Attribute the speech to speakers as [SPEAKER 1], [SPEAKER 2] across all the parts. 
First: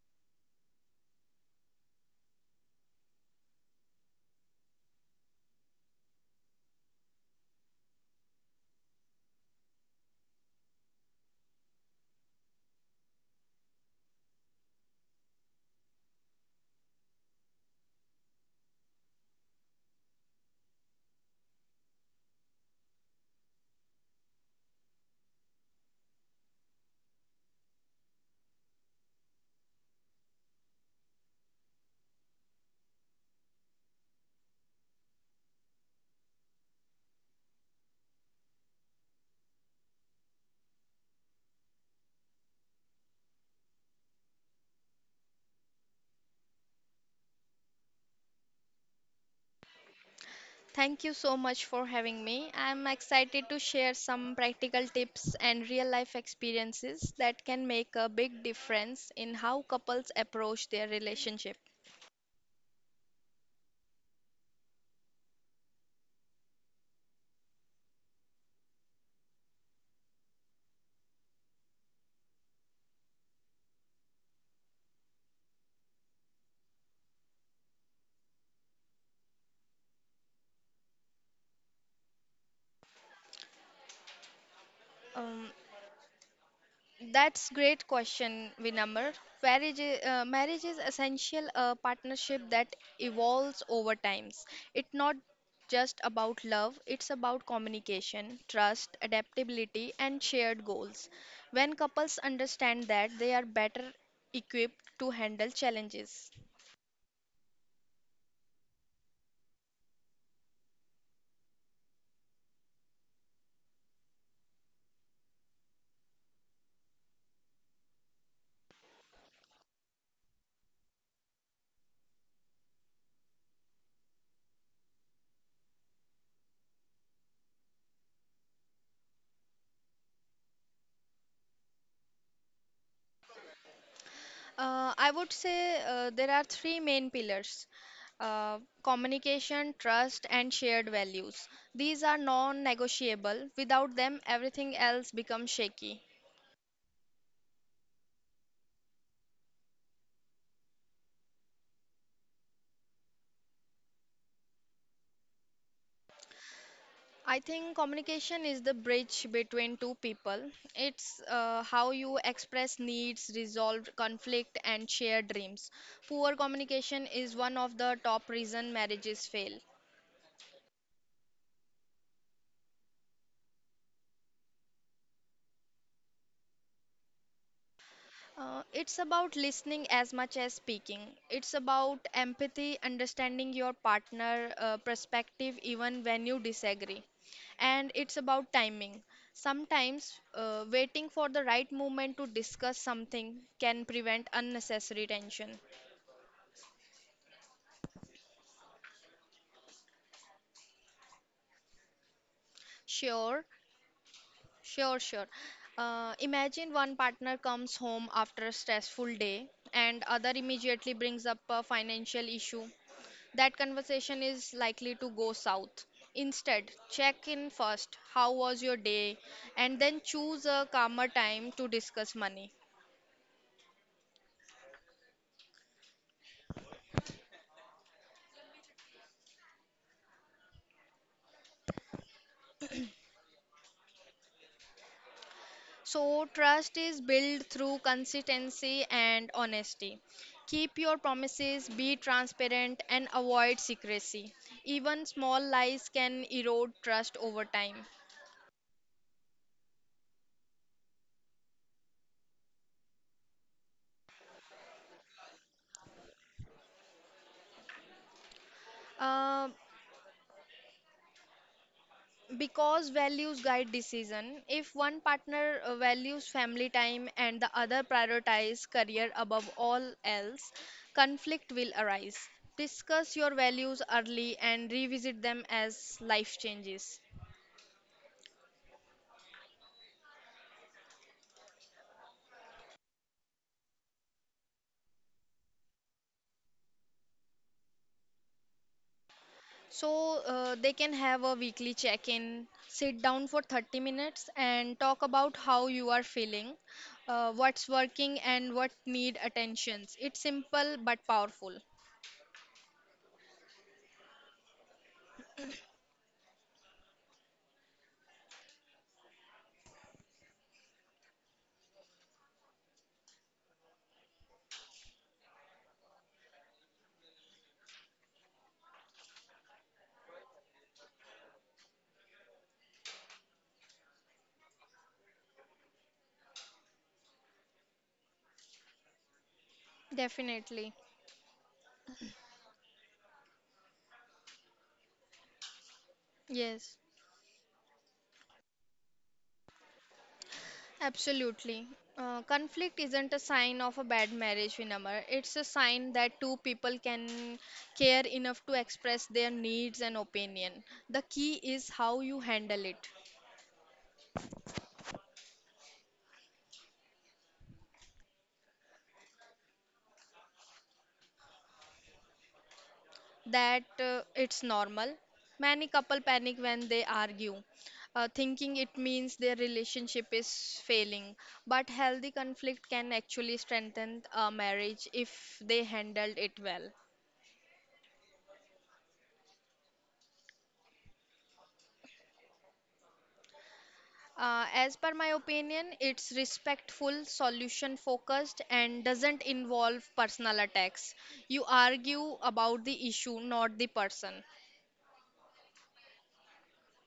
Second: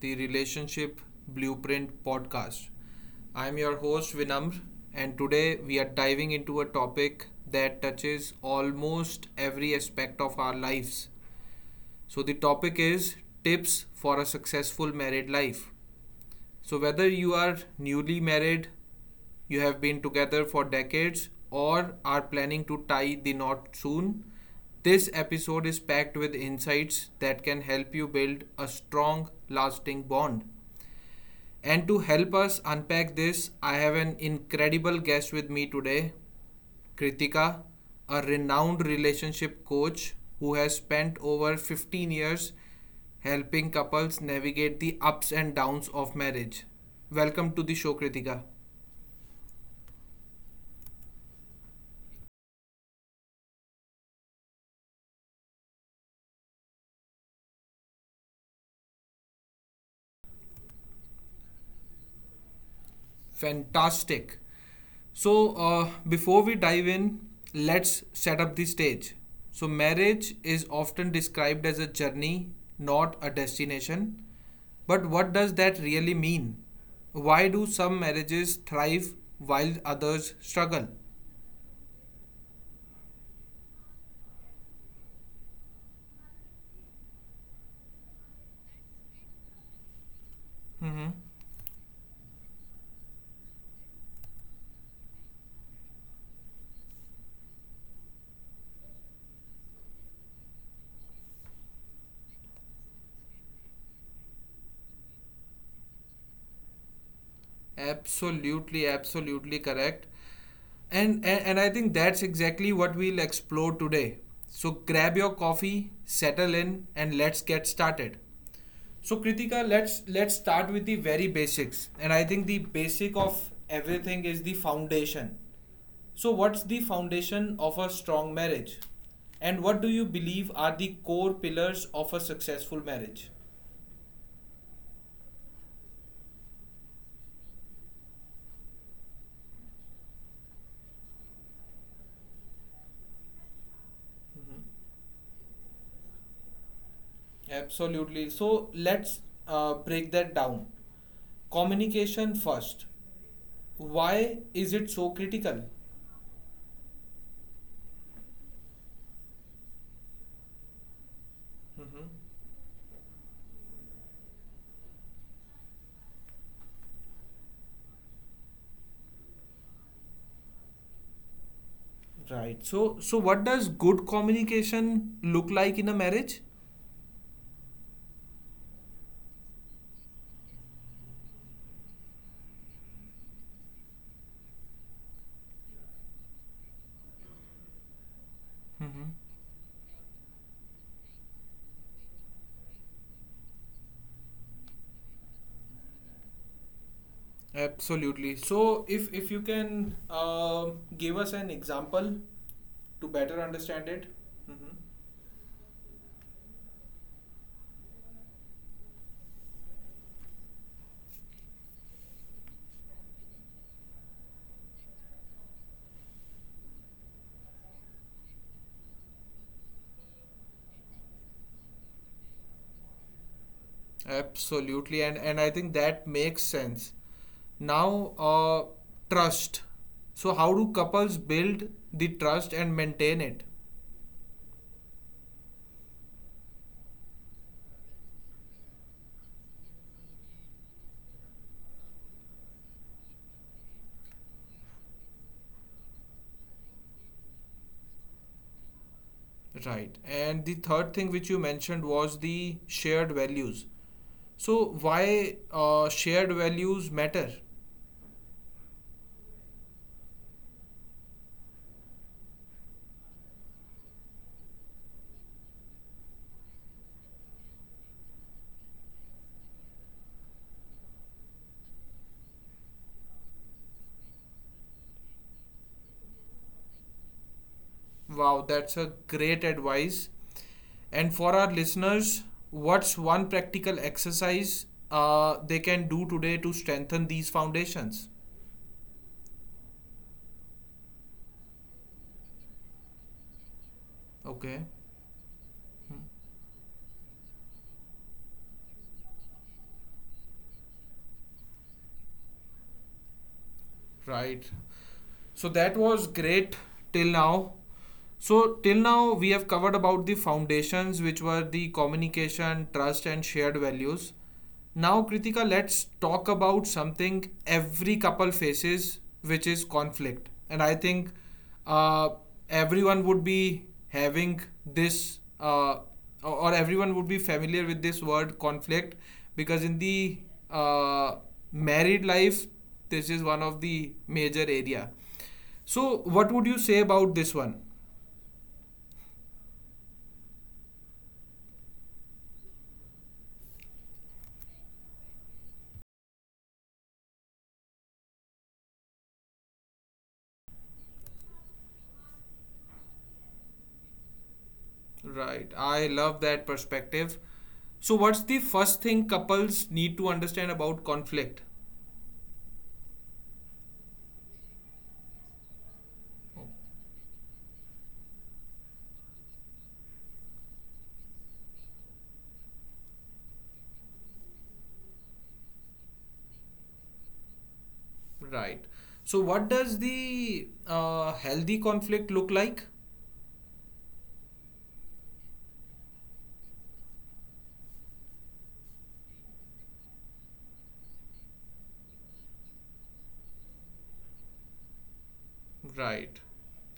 [SPEAKER 1] the Relationship Blueprint podcast. I'm your host Vinamr, and today we are diving into a topic that touches almost every aspect of our lives. So, the topic is tips for a successful married life. So, whether you are newly married, you have been together for decades or are planning to tie the knot soon, this episode is packed with insights that can help you build a strong, lasting bond. And to help us unpack this, I have an incredible guest with me today, Kritika, a renowned relationship coach who has spent over 15 years helping couples navigate the ups and downs of marriage. Welcome to the show, Kritika.
[SPEAKER 2] Thank you so much for having me. I'm excited to share some practical tips and real life experiences that can make a big difference in how couples approach their relationship.
[SPEAKER 1] Fantastic. So, before we dive in, let's set up the stage. So, marriage is often described as a journey, not a destination. But what does that really mean? Why do some marriages thrive while others struggle?
[SPEAKER 2] Um, That's great question, Vinamr. Marriage is
[SPEAKER 1] Mhm.
[SPEAKER 2] essential a partnership that evolves over times. It's not just about love, it's about communication, trust, adaptability, and shared goals. When couples understand that, they are better equipped to handle challenges.
[SPEAKER 1] Absolutely, absolutely correct. And I think that's exactly what we'll explore today. So grab your coffee, settle in, and let's get started. So Kritika, let's start with the very basics. And I think the basic of everything is the foundation. So what's the foundation of a strong marriage? And what do you believe are the core pillars of a successful marriage?
[SPEAKER 2] I would say there are three main pillars, uh, communication, trust, and shared values. These are non negotiable. Without them, everything else becomes shaky.
[SPEAKER 1] Absolutely. So let's break that down. Communication first. Why is it so critical?
[SPEAKER 2] I think communication is the bridge between two people. It's how
[SPEAKER 1] hmm
[SPEAKER 2] you express needs, resolve conflict, and share dreams. Poor communication is one of the top reason marriages fail.
[SPEAKER 1] Right. So what does good communication look like in a marriage?
[SPEAKER 2] It's about listening as much as speaking. It's about empathy, understanding your partner perspective even when you disagree. And it's about timing.
[SPEAKER 1] Mhm.
[SPEAKER 2] Sometimes waiting for the right moment to discuss something can prevent unnecessary tension.
[SPEAKER 1] Absolutely. So if you can give us an example to
[SPEAKER 2] Sure,
[SPEAKER 1] better understand it. hmm
[SPEAKER 2] sure. Imagine one partner comes home after a stressful day and other immediately brings up a financial issue, that conversation is likely to go south. Instead, check in first, how was your day, and then choose a calmer time to discuss money.
[SPEAKER 1] Absolutely, and I think that makes sense. Now, trust. So, how do couples build the trust and maintain it?
[SPEAKER 2] So, trust is built through consistency and honesty. Keep your promises, be transparent, and avoid secrecy. Even small lies can erode trust over time.
[SPEAKER 1] Right. And the third thing which you mentioned was the shared values. So, why shared values matter?
[SPEAKER 2] Uh, Because values guide decision. If one partner values family time and the other prioritizes career above all else, conflict will arise. Discuss your values early and revisit them as life changes.
[SPEAKER 1] Wow, that's a great advice. And for our listeners, what's one practical exercise they can do today to strengthen these foundations?
[SPEAKER 2] So they can have a weekly check in, sit down for 30 minutes
[SPEAKER 1] Okay,
[SPEAKER 2] and talk about how you are feeling, what's working and what need attentions. It's simple but powerful.
[SPEAKER 1] right. So that was great till now. So till now we have covered about the foundations which were the communication, trust and shared values. Now Kritika, let's talk about something every couple faces which is conflict. And I think uh, everyone would be having this, or everyone would be familiar with this word conflict. Because in the
[SPEAKER 2] Definitely.
[SPEAKER 1] uh, married life this is one of the major area. So what would you
[SPEAKER 2] Yes.
[SPEAKER 1] say about this one?
[SPEAKER 2] Absolutely. Conflict isn't a sign of a bad marriage, Vinamar. It's a sign that two people can care enough to express their needs and opinion. The key is how you handle it.
[SPEAKER 1] Right, I love that perspective. So what's the first thing couples need to understand about conflict?
[SPEAKER 2] That it's normal. Many couple panic when they argue, thinking it means their relationship is failing. But healthy conflict can actually strengthen a marriage if they handled it well.
[SPEAKER 1] Right. So what does the healthy conflict look like?
[SPEAKER 2] As per my opinion, it's respectful, solution focused, and doesn't involve personal attacks. You argue about the issue, not the person.
[SPEAKER 1] Right.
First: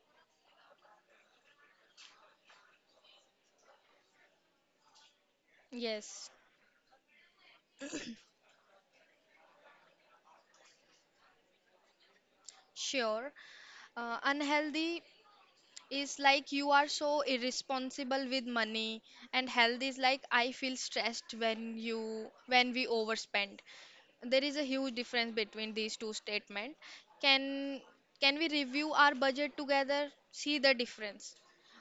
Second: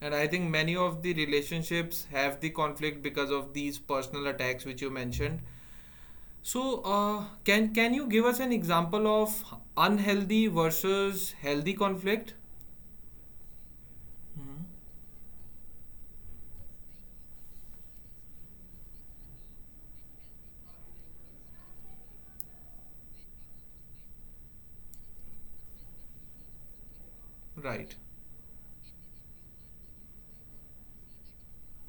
[SPEAKER 1] And I think many of the relationships have the conflict because of these personal attacks which you mentioned.
[SPEAKER 2] Yes,
[SPEAKER 1] So, can you give us an example of unhealthy versus healthy conflict?
[SPEAKER 2] sure.
[SPEAKER 1] Mhm.
[SPEAKER 2] Unhealthy is like, you are so irresponsible with money, and health is like, I feel stressed when you when we overspend. There is a huge difference between these two statements. can
[SPEAKER 1] Right.
[SPEAKER 2] can we review our budget together? See the difference,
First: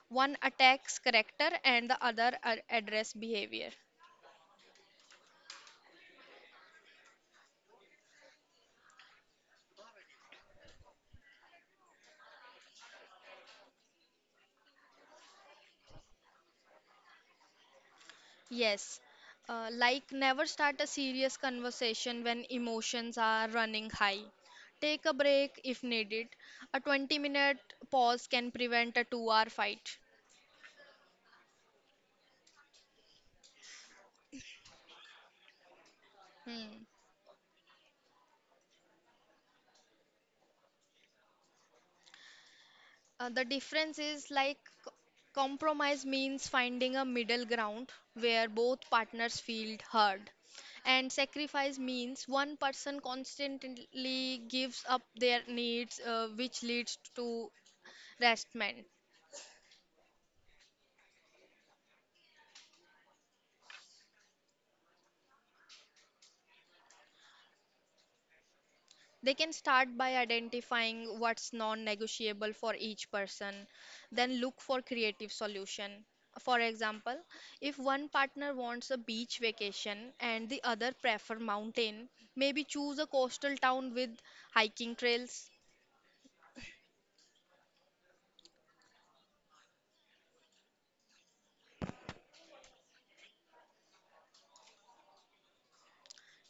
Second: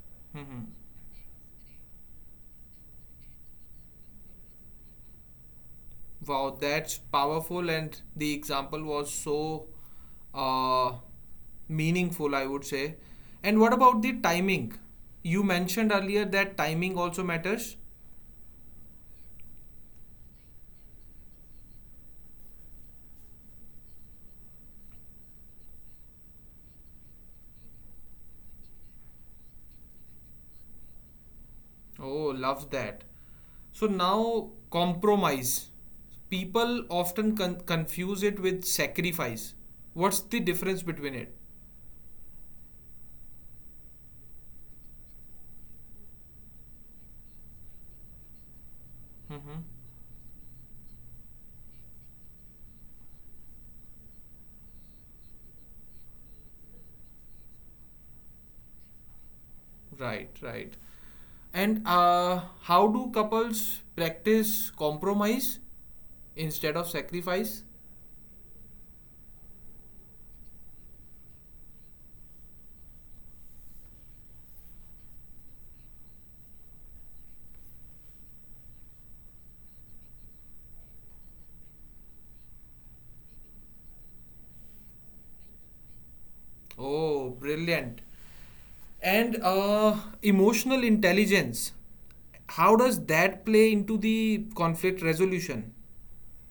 [SPEAKER 2] one
[SPEAKER 1] hmm
[SPEAKER 2] attacks character and the other address behavior.
[SPEAKER 1] Wow, that's powerful, and the example was so uh, meaningful, I would say. And what about the timing? You mentioned earlier that timing also matters.
[SPEAKER 2] Yes, like never start a serious conversation when emotions are running high. Take a break if needed. A 20-minute pause can prevent a 2-hour fight.
[SPEAKER 1] Oh, love that. So now compromise.
[SPEAKER 2] Hmm.
[SPEAKER 1] People often confuse it with sacrifice. What's the difference between it?
[SPEAKER 2] The difference is like, c- compromise means finding a middle ground where both partners
[SPEAKER 1] hmm
[SPEAKER 2] feel heard. And sacrifice means one person constantly gives up their needs, which leads to restment.
[SPEAKER 1] Right, right. And how do couples practice compromise instead of sacrifice?
[SPEAKER 2] They can start by identifying what's non-negotiable for each person, then look for creative solution. For example, if one partner wants a beach vacation and the other prefer mountain, maybe choose a coastal town with hiking trails.
[SPEAKER 1] Oh, brilliant. And emotional intelligence. How does that play into the conflict resolution?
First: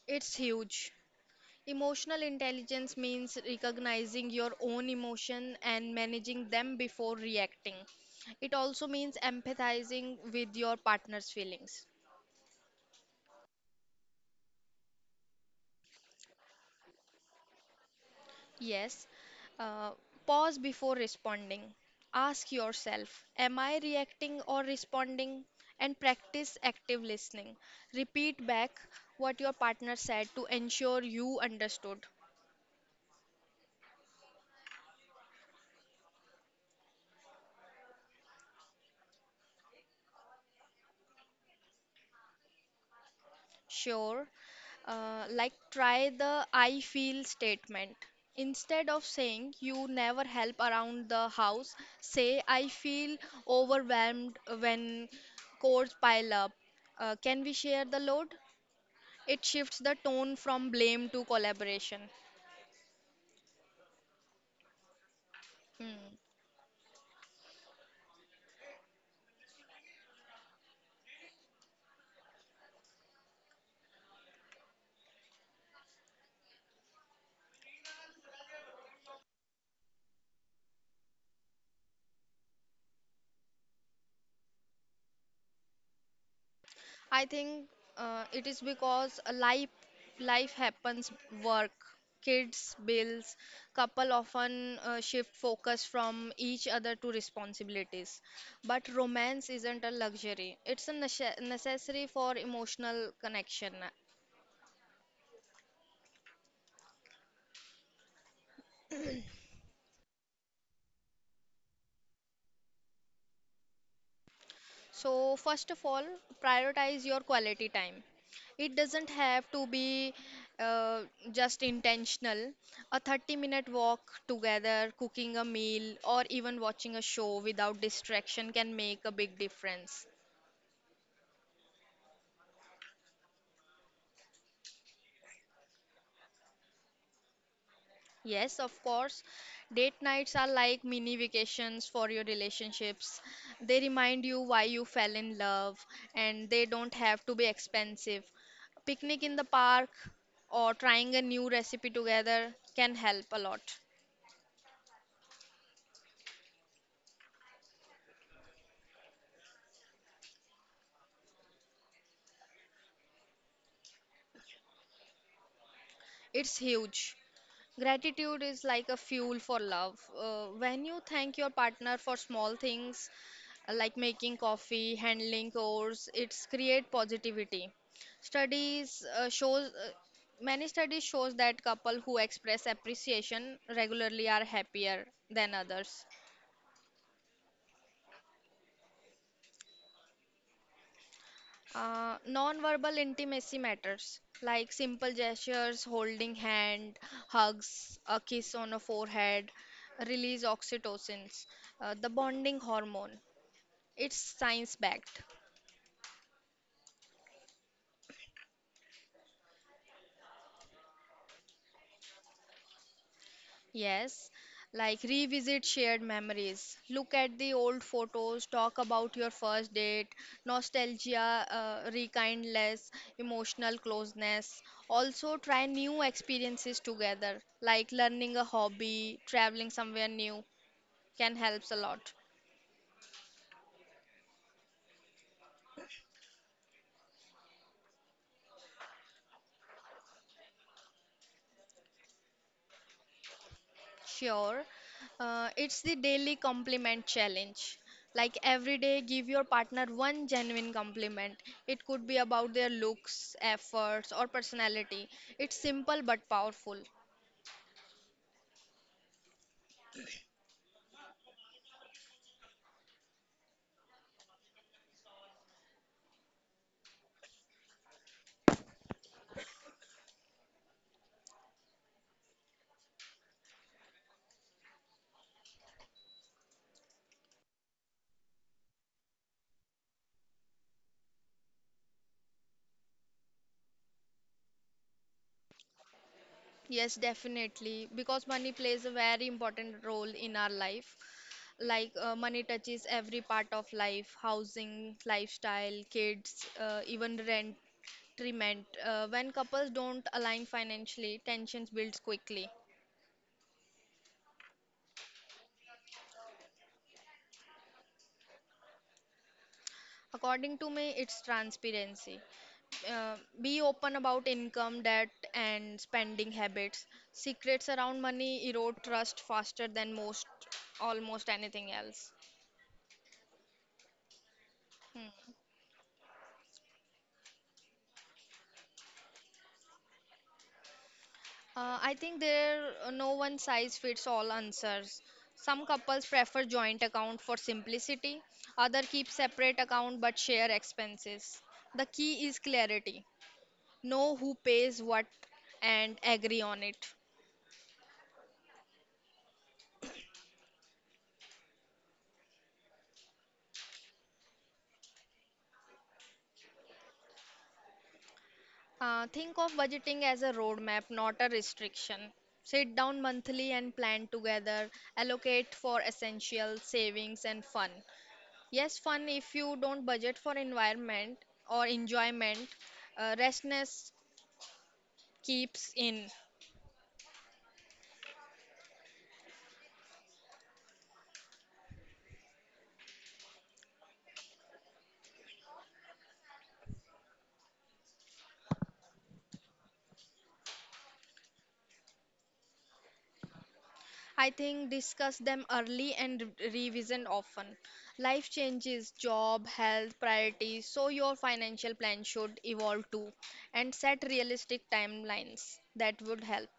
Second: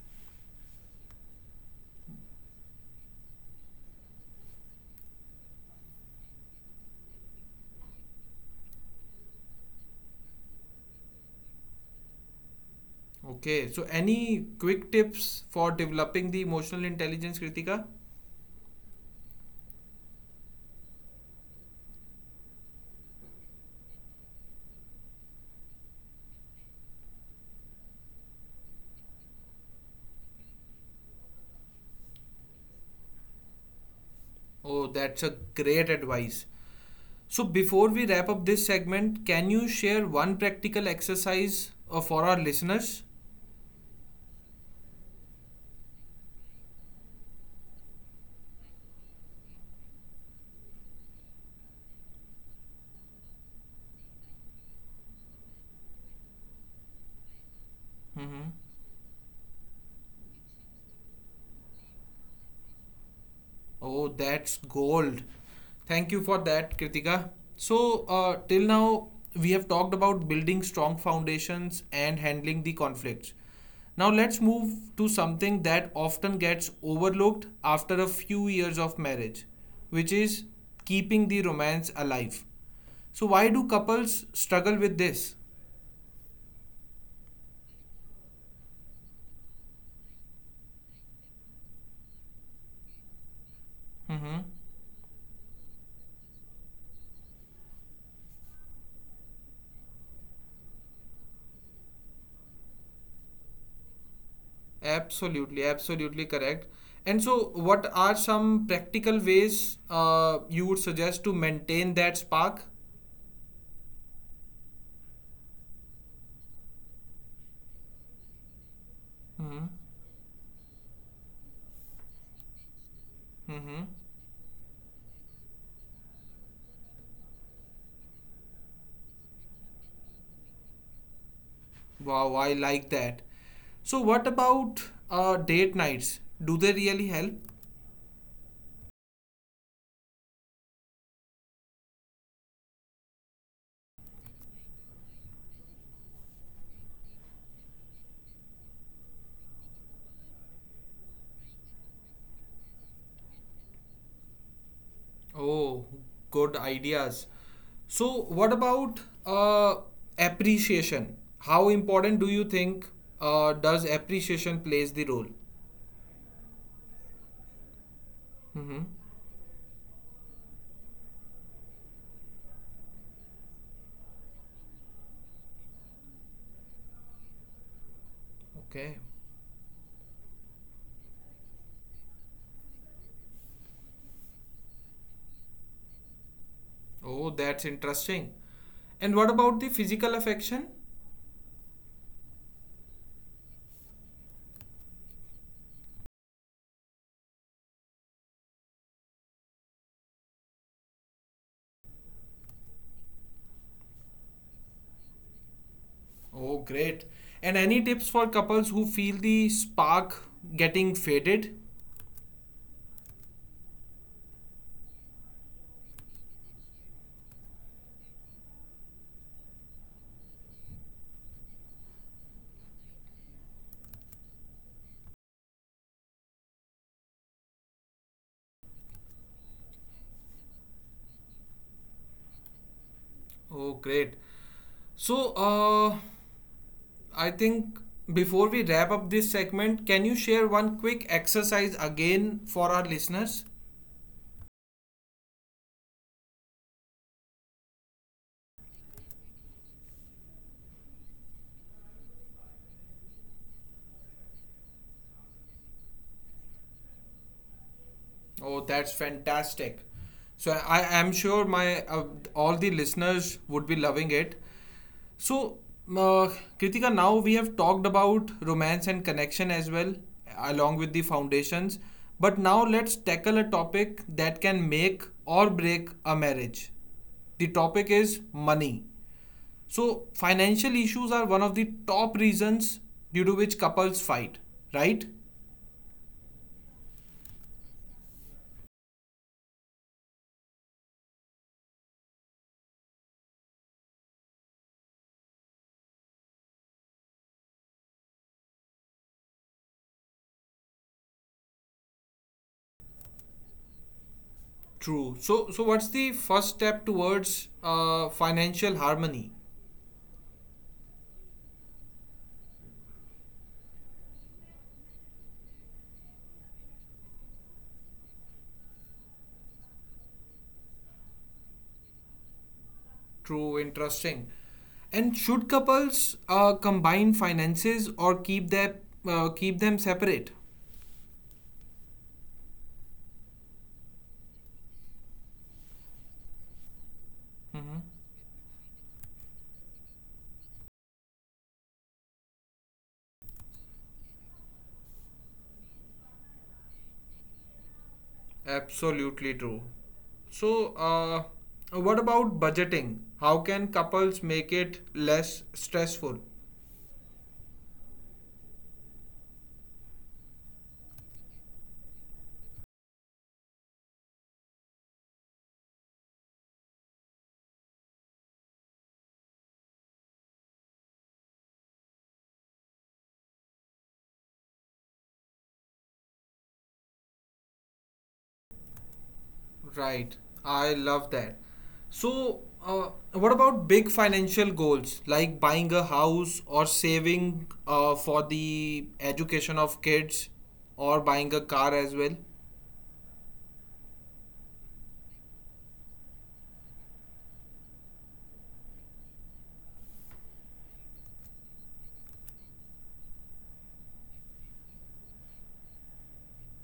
[SPEAKER 2] It's huge. Emotional intelligence means recognizing your own emotion and managing them before reacting. It also means empathizing with your partner's feelings.
[SPEAKER 1] Okay, so any quick tips for developing the emotional intelligence, Kritika?
[SPEAKER 2] Yes, uh, pause before responding. Ask yourself, am I reacting or responding? And practice active listening. Repeat back what your partner said to ensure you understood.
[SPEAKER 1] Oh, that's a great advice. So, before we wrap up this segment, can you share one practical exercise for our listeners?
[SPEAKER 2] Sure, like try the I feel statement. Instead of saying you never help around the house, say I feel overwhelmed when chores pile up. Can we share the load?
[SPEAKER 1] Mm-hmm.
[SPEAKER 2] It shifts the tone from blame to collaboration.
[SPEAKER 1] Oh, that's gold. Thank
[SPEAKER 2] Hmm.
[SPEAKER 1] you for that, Kritika. So, till now, we have talked about building strong foundations and handling the conflicts. Now, let's move to something that often gets overlooked after a few years of marriage, which is keeping the romance alive. So, why do couples struggle with this?
[SPEAKER 2] I think it is because a life life happens, work, kids, bills, couple
[SPEAKER 1] Mm-hmm.
[SPEAKER 2] often shift focus from each other to responsibilities. But romance isn't a luxury; it's a necessary for emotional connection.
[SPEAKER 1] Absolutely, absolutely correct. And so, what are some practical ways you would suggest to maintain that spark?
[SPEAKER 2] So, first of all, prioritize your quality time. It doesn't have
[SPEAKER 1] hmm
[SPEAKER 2] to be uh, just intentional. A 30
[SPEAKER 1] hmm
[SPEAKER 2] minute
[SPEAKER 1] hmm.
[SPEAKER 2] walk together, cooking a meal, or even watching a show without distraction can make a big difference.
[SPEAKER 1] Wow, I like that. So, what about date nights? Do they really help?
[SPEAKER 2] Yes, of course. Date nights are like mini vacations for your relationships. They remind you why you fell in love, and they don't have to be expensive. Picnic in the park or trying a new recipe together can help a lot.
[SPEAKER 1] Oh, good ideas. So, what about appreciation? How important do you think does appreciation plays the role?
[SPEAKER 2] It's huge. Gratitude
[SPEAKER 1] hmm
[SPEAKER 2] is
[SPEAKER 1] hmm.
[SPEAKER 2] like a fuel for love. When you thank your partner for small things like making coffee, handling chores, it's create positivity.
[SPEAKER 1] Okay.
[SPEAKER 2] Studies shows Many studies shows that couple who express appreciation regularly are happier than others.
[SPEAKER 1] Oh, that's interesting. And what about the physical affection?
[SPEAKER 2] Non-verbal intimacy matters, like simple gestures, holding hand, hugs, a kiss on a forehead, release oxytocins, the bonding hormone. It's science-backed.
[SPEAKER 1] Oh, great. And any tips for couples who feel the spark getting faded?
[SPEAKER 2] Yes, like revisit shared memories. Look at the old photos, talk about your first date, nostalgia, rekindness, emotional closeness. Also, try new experiences together, like learning a hobby, traveling somewhere new, can helps a lot.
[SPEAKER 1] Oh, great. So, I think before we wrap up this segment, can you share one quick exercise again for our listeners?
[SPEAKER 2] Sure. It's the daily compliment challenge. Like every day, give your partner one genuine compliment. It could be about their looks, efforts, or personality. It's simple but powerful.
[SPEAKER 1] Oh, that's fantastic. So I am sure my all the listeners would be loving it. So, uh, Kritika, now we have talked about romance and connection as well, along with the foundations. But now let's tackle a topic that can make or break a marriage. The topic is money. So, financial issues are one of the top reasons due to which couples fight, right?
[SPEAKER 2] Yes, definitely. Because money plays a very important role in our life. Like money touches every part of life, housing, lifestyle, kids, even rent treatment. When couples don't align financially, tensions builds quickly.
[SPEAKER 1] True. So, so what's the first step towards financial harmony?
[SPEAKER 2] According to me, it's transparency. Uh, be open about income, debt, and spending habits. Secrets around money erode trust faster than almost anything else.
[SPEAKER 1] True, interesting. And should couples combine finances or keep their keep them separate?
[SPEAKER 2] I think there are no one size fits all answers. Some couples prefer joint account for simplicity, other keep separate account but share expenses. The key is clarity. Know who pays what and agree on it.
[SPEAKER 1] Absolutely true. So, what about budgeting? How can couples make it less stressful?
[SPEAKER 2] Think of budgeting as a roadmap, not a restriction. Sit down monthly and plan together. Allocate for essential, savings, and fun. Yes, fun, if you don't budget for environment or enjoyment. Restlessness keeps in.
[SPEAKER 1] Right, I love that. So, what about big financial goals like buying a house or saving for the education of kids, or buying a car as well?
[SPEAKER 2] I think discuss them early and revision often. Life changes, job, health, priorities, so your financial plan should evolve too. And set realistic timelines that would help.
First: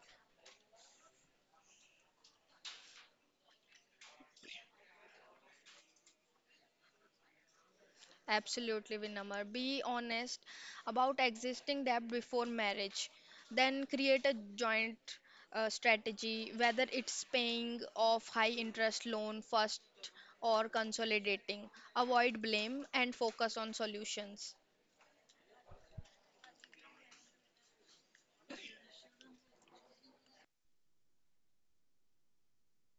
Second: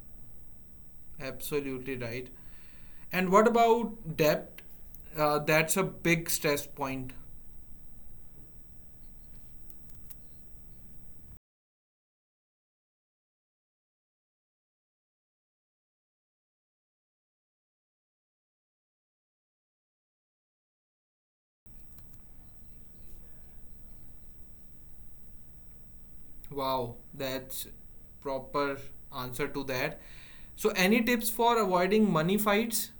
[SPEAKER 1] Absolutely right. And what about debt? That's a big stress point.
[SPEAKER 2] Absolutely, Vinamar. Be honest about existing debt before marriage. Then create a joint strategy, whether it's paying off high interest loan first or consolidating. Avoid blame and focus on solutions.
[SPEAKER 1] Wow, that's proper answer to that. So any tips for avoiding money fights?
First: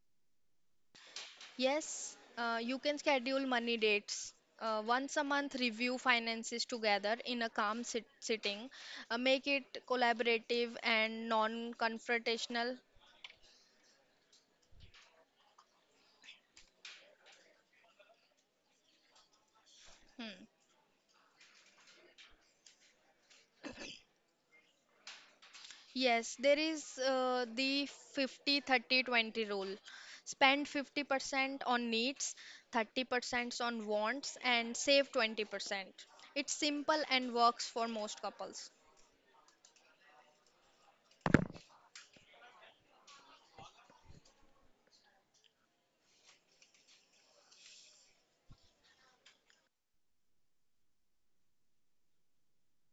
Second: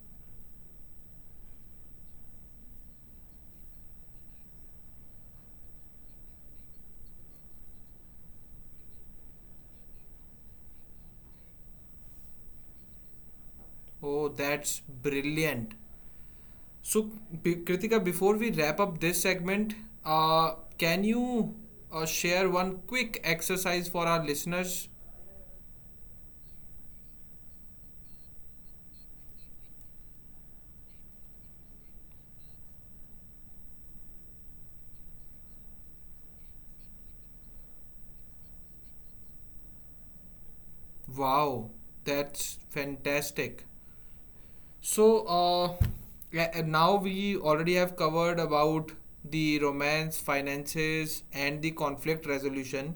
[SPEAKER 2] Yes, you can schedule money dates. Once a month, review finances together in a calm sitting. Make it collaborative and non confrontational.
[SPEAKER 1] Oh, that's brilliant. So Kritika, before we wrap up this segment, can you share one quick exercise for our listeners?
[SPEAKER 2] Yes, there is the 50 30 20 rule. Spend 50% on needs, 30% on wants, and save 20%. It's simple and works for most couples.
[SPEAKER 1] Wow, that's fantastic. So, yeah, and now we already have covered about the romance, finances, and the conflict resolution.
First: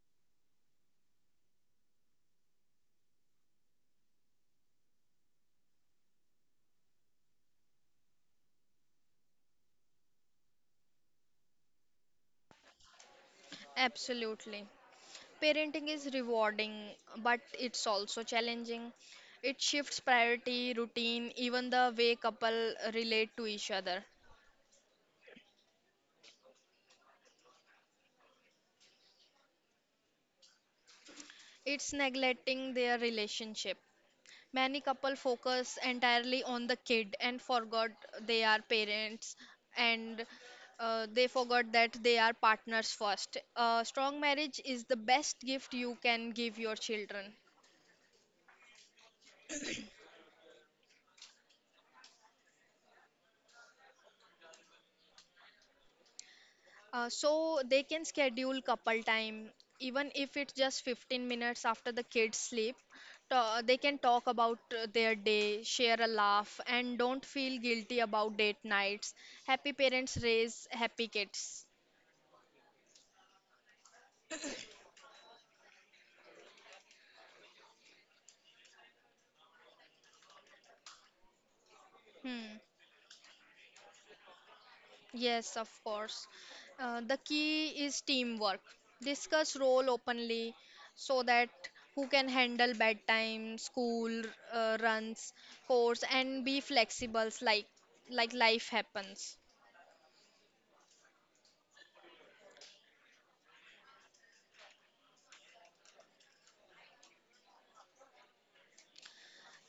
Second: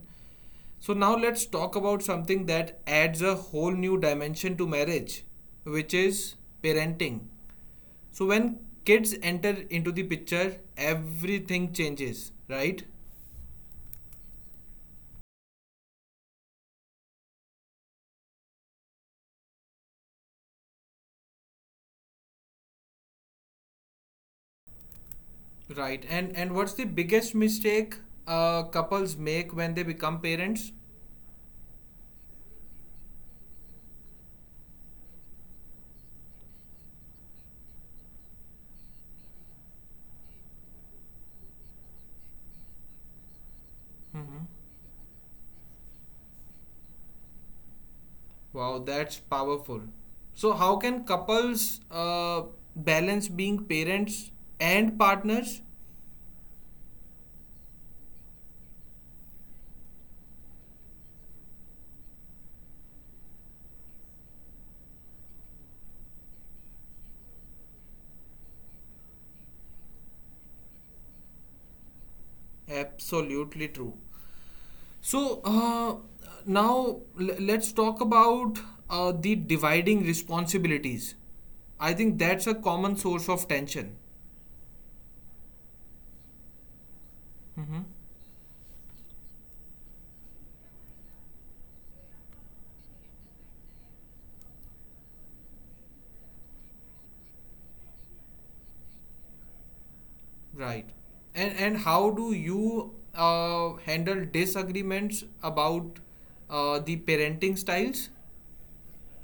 [SPEAKER 1] So, now let's talk about something that adds a whole new dimension to marriage, which is parenting. So, when kids enter into the picture, everything changes, right?
[SPEAKER 2] Absolutely. Parenting is rewarding, but it's also challenging. It shifts priority, routine, even the way couple relate to each other.
[SPEAKER 1] Right. And what's the biggest mistake couples make when they become parents?
[SPEAKER 2] It's neglecting their relationship. Many couple focus entirely on the kid and forgot they are parents, and they forgot that they are partners first. A strong marriage is the best gift you can give your children.
[SPEAKER 1] Wow, that's powerful. So, how can couples balance being parents and partners?
[SPEAKER 2] So they can schedule couple time, even if it's just 15 minutes after the kids sleep. They can talk about their day, share a laugh, and don't feel guilty about date nights. Happy parents raise happy kids.
[SPEAKER 1] Absolutely true. So, now let's talk about the dividing responsibilities. I think that's
[SPEAKER 2] Hmm.
[SPEAKER 1] a common source of tension,
[SPEAKER 2] Yes, of course. The key is teamwork. Discuss role openly, so that who can handle bedtime, school runs, course, and be flexible, like life happens.
[SPEAKER 1] right? And how do you handle disagreements about the parenting styles?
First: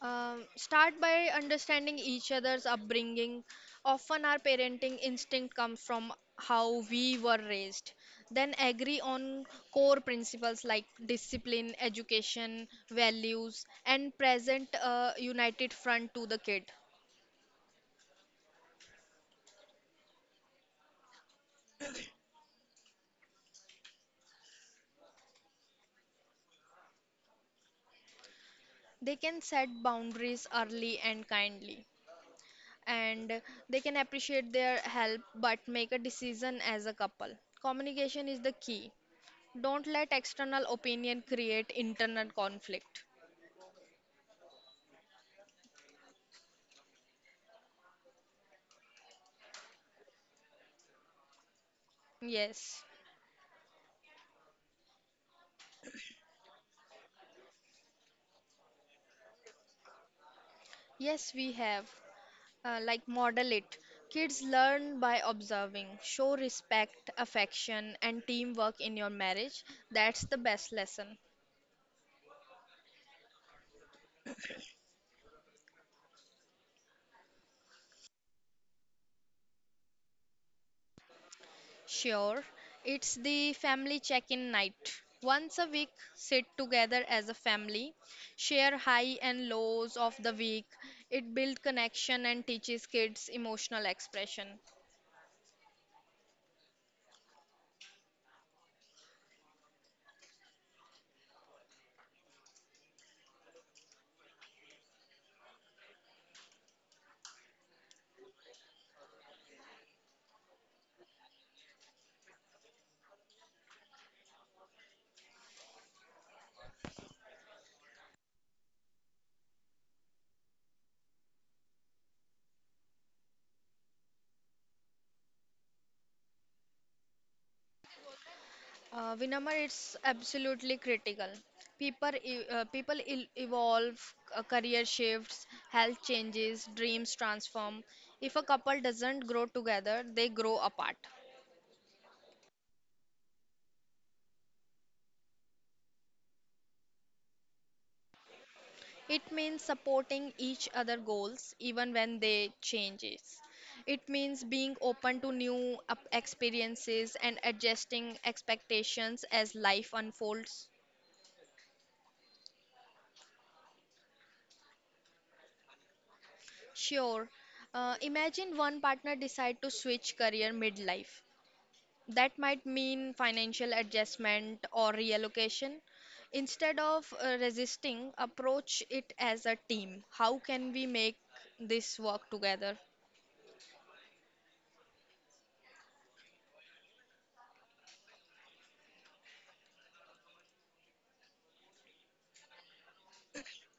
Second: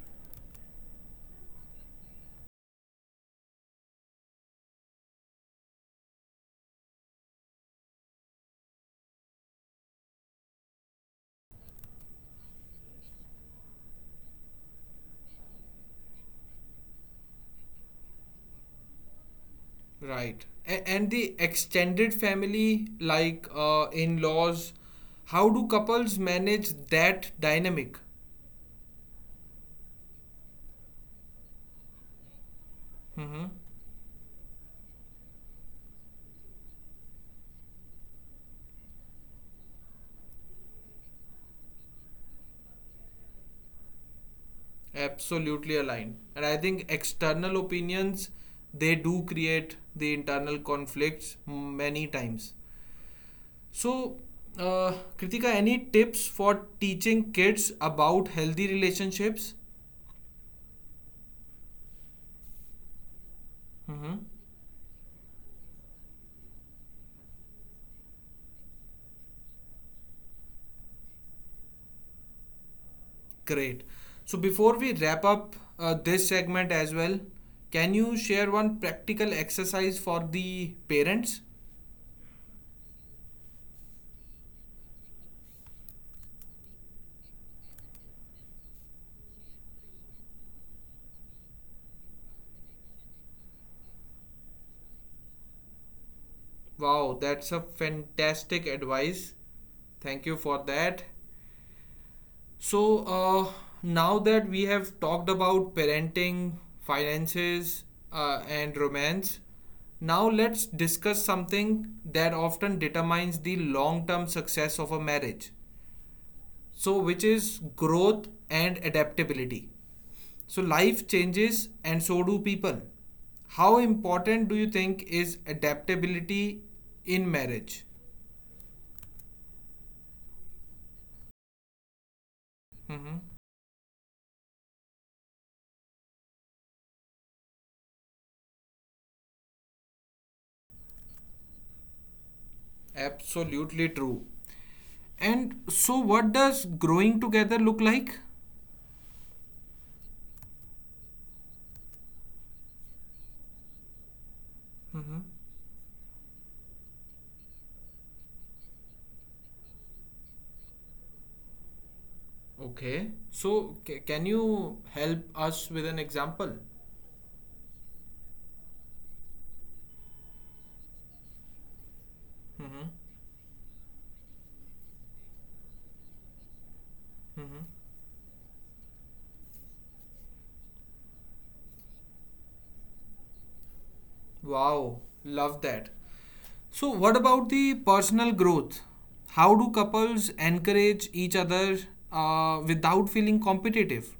[SPEAKER 2] Start by understanding each other's upbringing. Often, our parenting instinct comes from how we were raised. Then, agree on core principles like discipline, education, values, and present a united front to the kid.
[SPEAKER 1] Right. And the extended family, like in laws, how do couples manage that dynamic?
[SPEAKER 2] They can set boundaries early and kindly,
[SPEAKER 1] Mm-hmm.
[SPEAKER 2] and they can appreciate their help but make a decision as a couple. Communication is the key. Don't let external opinion create internal conflict.
[SPEAKER 1] Absolutely aligned. And I think external opinions, they do create the internal conflicts many times.
[SPEAKER 2] Yes,
[SPEAKER 1] So, Kritika, any tips for teaching kids about healthy relationships?
[SPEAKER 2] yes, we have. Like, model
[SPEAKER 1] Mm-hmm.
[SPEAKER 2] it. Kids learn by observing. Show respect, affection, and teamwork in your marriage. That's the best lesson.
[SPEAKER 1] Great. So before we wrap up this segment as well, can you share one practical exercise for the parents?
[SPEAKER 2] Sure, it's the family check in night. Once a week, sit together as a family, share high and lows of the week. It builds connection and teaches kids emotional expression.
[SPEAKER 1] Wow, that's a fantastic advice. Thank you for that. So now that we have talked about parenting, finances, and romance, now let's discuss something that often determines the long term success of a marriage. So, which is growth and adaptability. So life changes and so do people. How important do you think is adaptability in marriage?
[SPEAKER 2] Vinamar, it's absolutely critical.
[SPEAKER 1] Mhm.
[SPEAKER 2] People evolve, career shifts, health changes, dreams transform. If a couple doesn't grow together, they grow apart.
[SPEAKER 1] Absolutely true. And so what does growing together look like?
[SPEAKER 2] It means supporting each other goals even when they changes. It means being
[SPEAKER 1] Mhm.
[SPEAKER 2] open to new experiences and adjusting expectations as life unfolds.
[SPEAKER 1] Okay. So can you help us with an example?
[SPEAKER 2] Sure. Imagine one partner decide to switch career midlife. That
[SPEAKER 1] Mhm.
[SPEAKER 2] might mean financial adjustment or reallocation. Instead of
[SPEAKER 1] Mhm.
[SPEAKER 2] resisting, approach it as a team. How can we make this work together?
[SPEAKER 1] Wow, love that. So, what about the personal growth? How do couples encourage each other without feeling competitive?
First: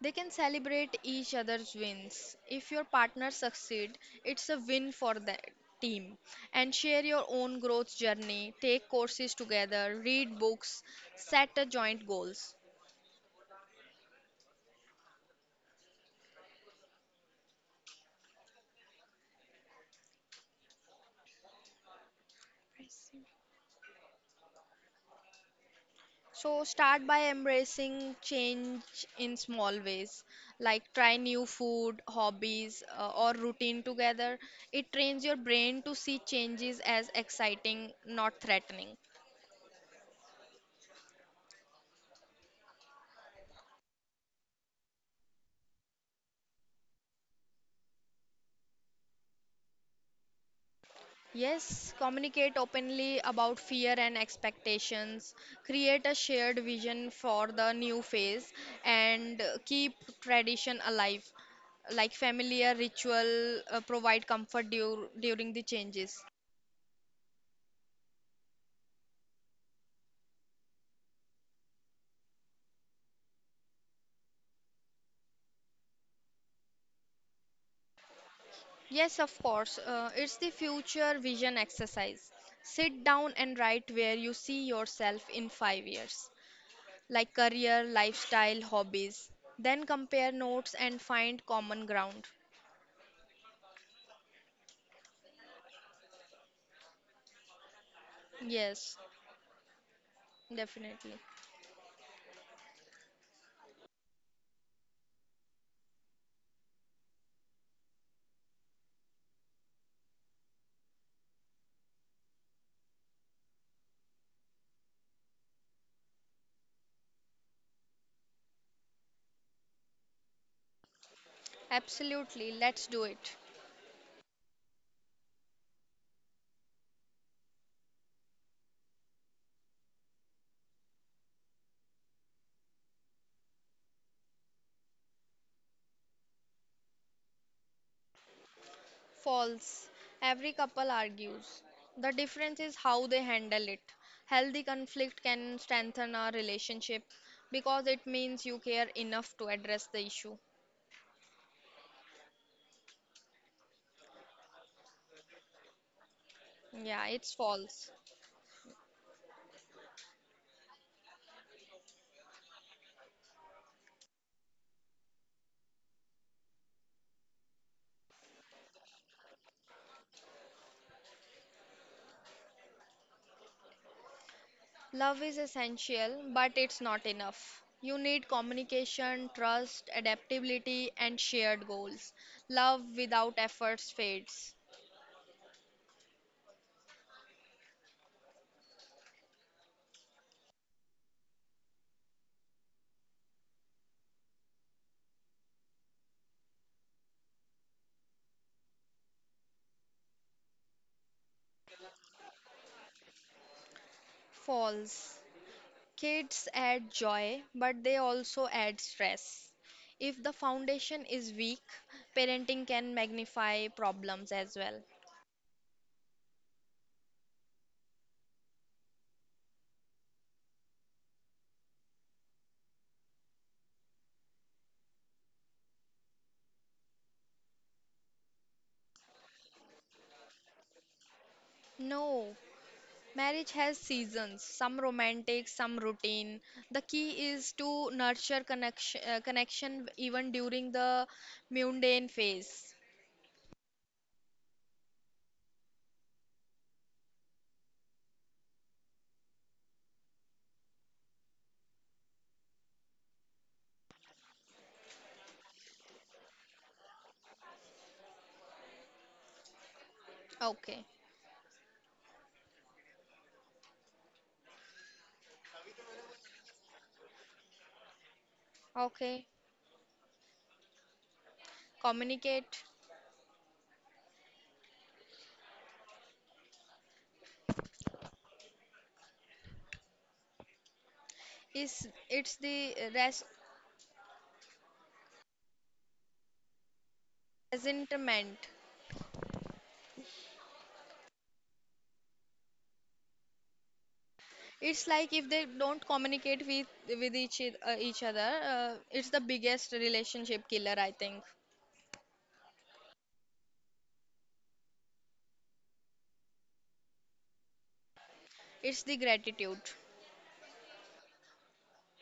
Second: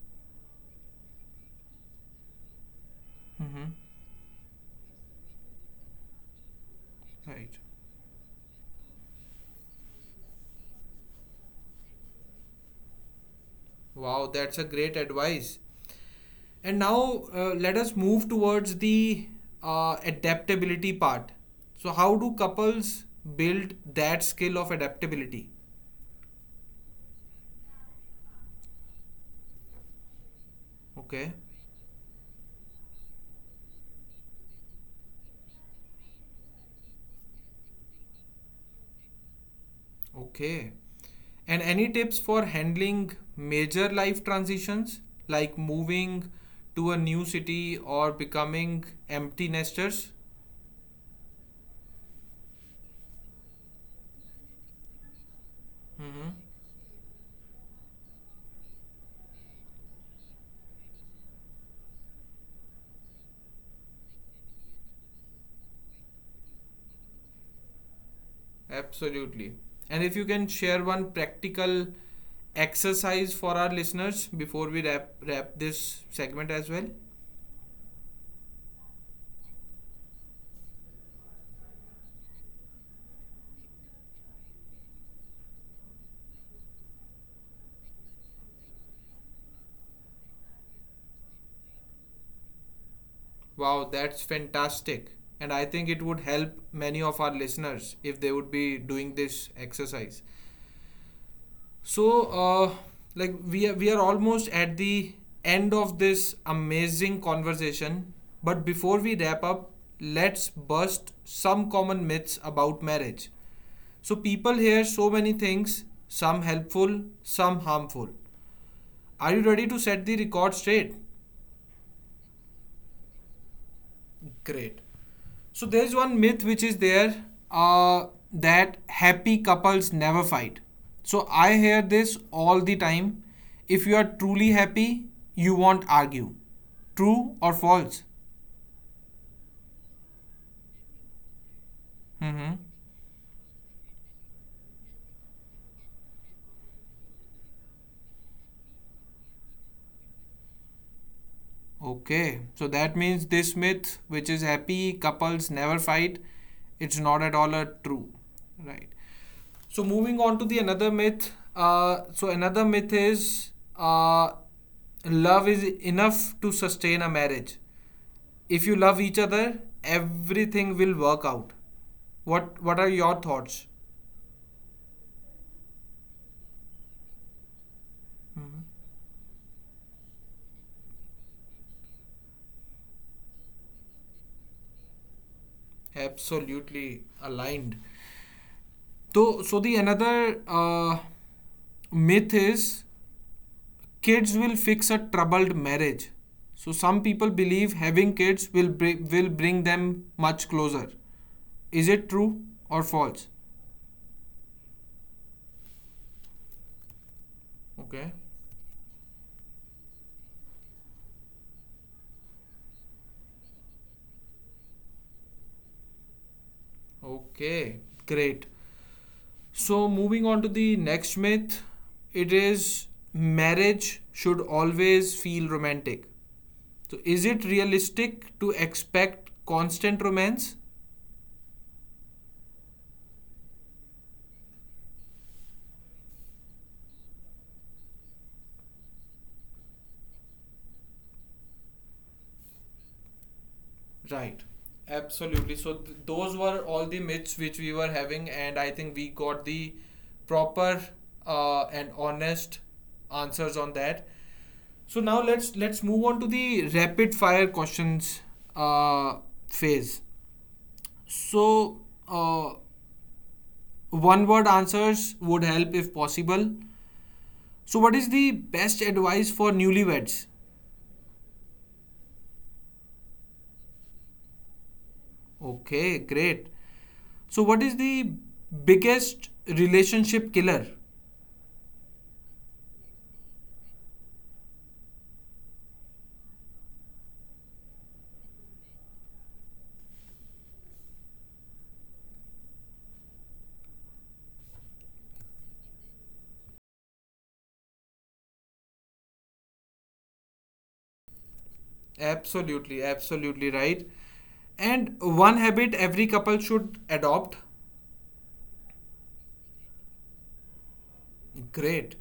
[SPEAKER 2] They can celebrate each other's wins. If your partner
[SPEAKER 1] Mhm.
[SPEAKER 2] succeed, it's a win for the team. And share your
[SPEAKER 1] Right.
[SPEAKER 2] own growth journey, take courses together, read books, set a joint goals.
[SPEAKER 1] Wow, that's a great advice. And now let us move towards the adaptability part. So, how do couples build that skill of adaptability?
[SPEAKER 2] So start by embracing change in small ways, like try
[SPEAKER 1] Okay.
[SPEAKER 2] new food, hobbies, or routine together. It trains your brain to see changes as exciting, not threatening.
[SPEAKER 1] Okay. And any tips for handling major life transitions like moving to a new city or becoming empty nesters?
[SPEAKER 2] Yes, communicate openly about fear and expectations. Create a
[SPEAKER 1] Mm-hmm.
[SPEAKER 2] shared vision for the new phase and keep tradition alive, like familiar ritual, provide comfort during the changes.
[SPEAKER 1] Absolutely. And if you can share one practical exercise for our listeners before we wrap this segment as well.
[SPEAKER 2] Yes, of course. It's the future vision exercise. Sit down and write where you see yourself in 5 years, like career, lifestyle, hobbies. Then compare notes and find common ground.
[SPEAKER 1] Wow, that's fantastic. And I think it would help many of our listeners if they would be
[SPEAKER 2] Yes,
[SPEAKER 1] doing this exercise.
[SPEAKER 2] definitely.
[SPEAKER 1] So, like we are almost at the end of this amazing conversation. But before we wrap up, let's bust some common myths about marriage. So people hear so many things, some helpful, some harmful. Are you ready to set the record straight?
[SPEAKER 2] Absolutely. Let's do it.
[SPEAKER 1] Great. So there is one myth which is there that happy couples never fight. So I hear this all the time. If you are truly happy, you won't argue. True or false?
[SPEAKER 2] False. Every couple argues. The
[SPEAKER 1] Mm-hmm.
[SPEAKER 2] difference is how they handle it. Healthy conflict can strengthen our relationship because it means you care enough to address the issue.
[SPEAKER 1] Okay. So that means this myth, which is happy couples never fight, it's
[SPEAKER 2] Yeah,
[SPEAKER 1] not
[SPEAKER 2] it's
[SPEAKER 1] at all a
[SPEAKER 2] false.
[SPEAKER 1] true. Right. So moving on to the another myth. So another myth is uh, love is enough to sustain a marriage. If you love each other, everything will work out. What are your thoughts?
[SPEAKER 2] Love is essential, but it's not enough. You need communication, trust, adaptability, and shared goals. Love without efforts fades.
[SPEAKER 1] Absolutely aligned. So so the another myth is kids will fix a troubled marriage. So some people believe having kids will will bring them much closer. Is it true or false?
[SPEAKER 2] False. Kids add joy, but they
[SPEAKER 1] Okay.
[SPEAKER 2] also add stress. If the foundation is weak, parenting can magnify problems as well.
[SPEAKER 1] Okay. Great. So moving on to the next myth, it is marriage should always feel romantic. So is it realistic to expect constant romance?
[SPEAKER 2] No, marriage has seasons, some romantic, some routine. The key is to nurture connection even during the mundane phase.
[SPEAKER 1] Right. Absolutely. So those were all the myths which we were having and I think we got the proper and honest answers on that. So now let's move on to the rapid fire questions uh, phase.
[SPEAKER 2] Okay,
[SPEAKER 1] So, uh, one word answers would help if possible. So, what is the best
[SPEAKER 2] okay.
[SPEAKER 1] advice for newlyweds?
[SPEAKER 2] Communicate.
[SPEAKER 1] Okay, great. So, what is the biggest relationship killer?
[SPEAKER 2] Is it's the res resentment. It's like if they don't communicate with each each other, it's the biggest relationship killer, I think.
[SPEAKER 1] Absolutely, absolutely right. And one habit every couple should adopt?
[SPEAKER 2] It's the gratitude.
[SPEAKER 1] Great.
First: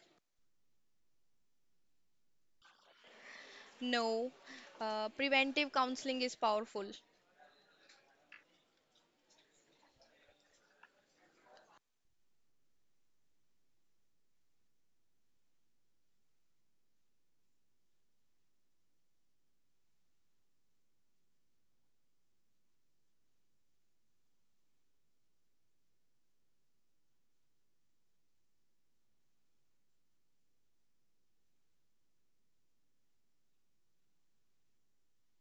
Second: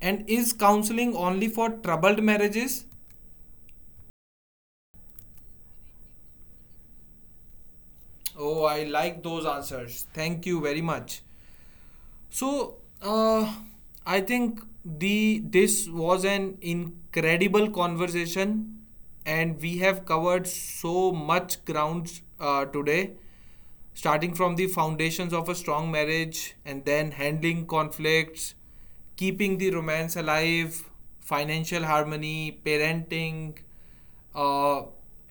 [SPEAKER 1] And is counseling only for troubled marriages?
[SPEAKER 2] No, preventive counseling is powerful.
[SPEAKER 1] Oh, I like those answers. Thank you very much. So, uh, I think the this was an incredible conversation, and we have covered so much grounds today, starting from the foundations of a strong marriage, and then handling conflicts, keeping the romance alive, financial harmony, parenting, uh,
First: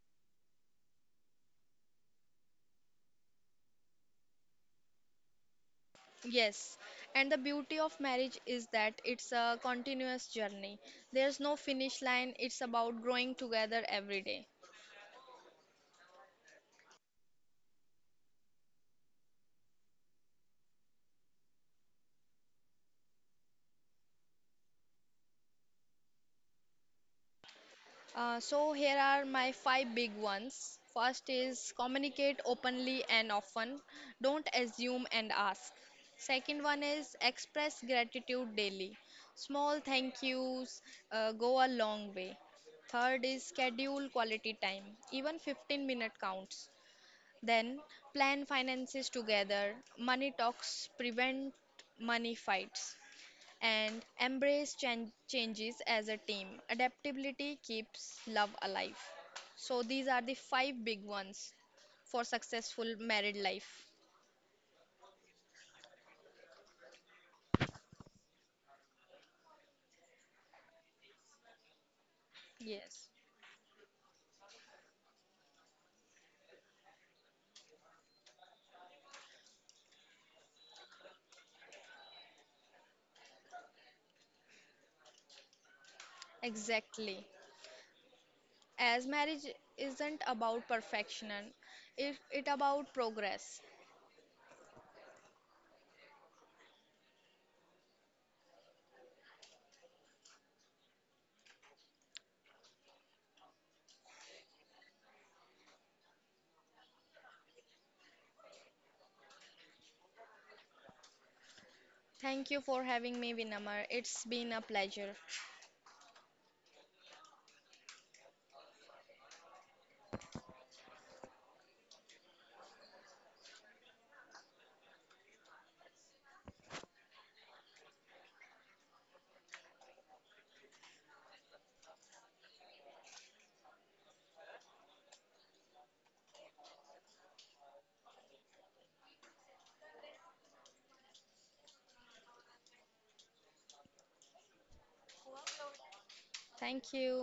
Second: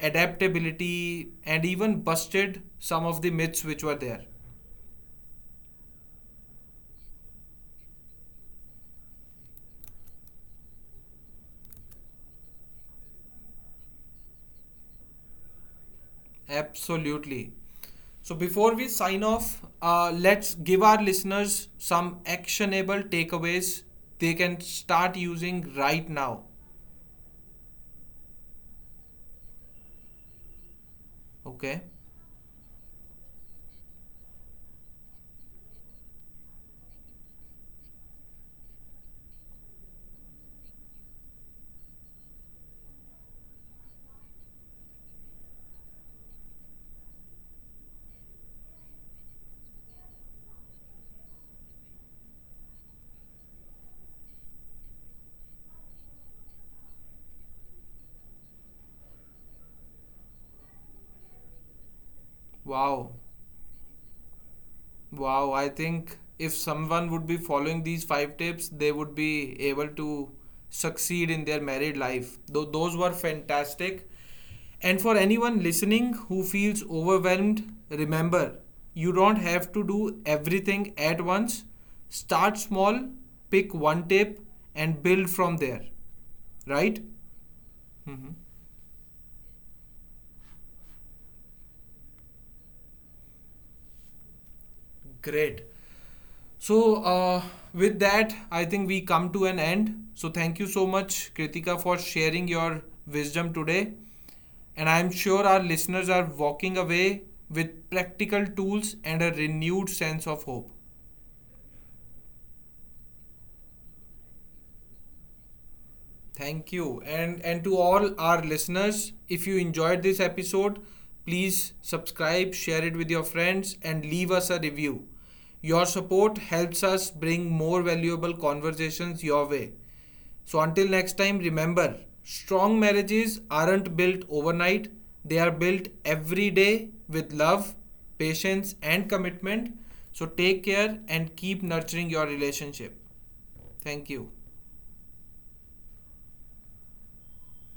[SPEAKER 1] adaptability, and even busted some of the myths which were there.
[SPEAKER 2] Yes, and the beauty of marriage is that it's a continuous journey. There's no finish line, it's about growing together every day.
[SPEAKER 1] Absolutely. So before we sign off, let's give our listeners some actionable takeaways they can start using right now.
[SPEAKER 2] So, here are my five big ones. First
[SPEAKER 1] Okay.
[SPEAKER 2] is communicate openly and often, don't assume and ask. Second one is express gratitude daily. Small thank yous go a long way. Third is schedule quality time, even 15-minute counts. Then plan finances together. Money talks prevent money fights, and embrace changes as a team. Adaptability keeps love alive. So these are the five big ones for successful
[SPEAKER 1] Wow.
[SPEAKER 2] married life.
[SPEAKER 1] Wow, I think if someone would be following these 5 tips, they would be able to succeed in their married life. Though those were
[SPEAKER 2] Yes.
[SPEAKER 1] fantastic. And for anyone listening who feels overwhelmed, remember you don't have to do everything at once. Start small, pick one tip, and build from there. Right?
[SPEAKER 2] Exactly.
[SPEAKER 1] Mhm.
[SPEAKER 2] As marriage isn't about perfection, it about progress.
[SPEAKER 1] Great. So, with that, I think we come to an end. So, thank you so much, Kritika, for sharing your wisdom today. And I'm sure our listeners are walking away with practical tools and a renewed sense of hope.
[SPEAKER 2] Thank you for having me, Vinamar. It's been a pleasure.
[SPEAKER 1] Thank you. And to all our listeners, if you enjoyed this episode, please subscribe, share it with your friends and leave us a review. Your support helps us bring more valuable conversations your way. So until next time, remember, strong marriages aren't built overnight. They are built every day with love, patience and commitment. So take care and keep nurturing your relationship. Thank you.
[SPEAKER 2] Thank you.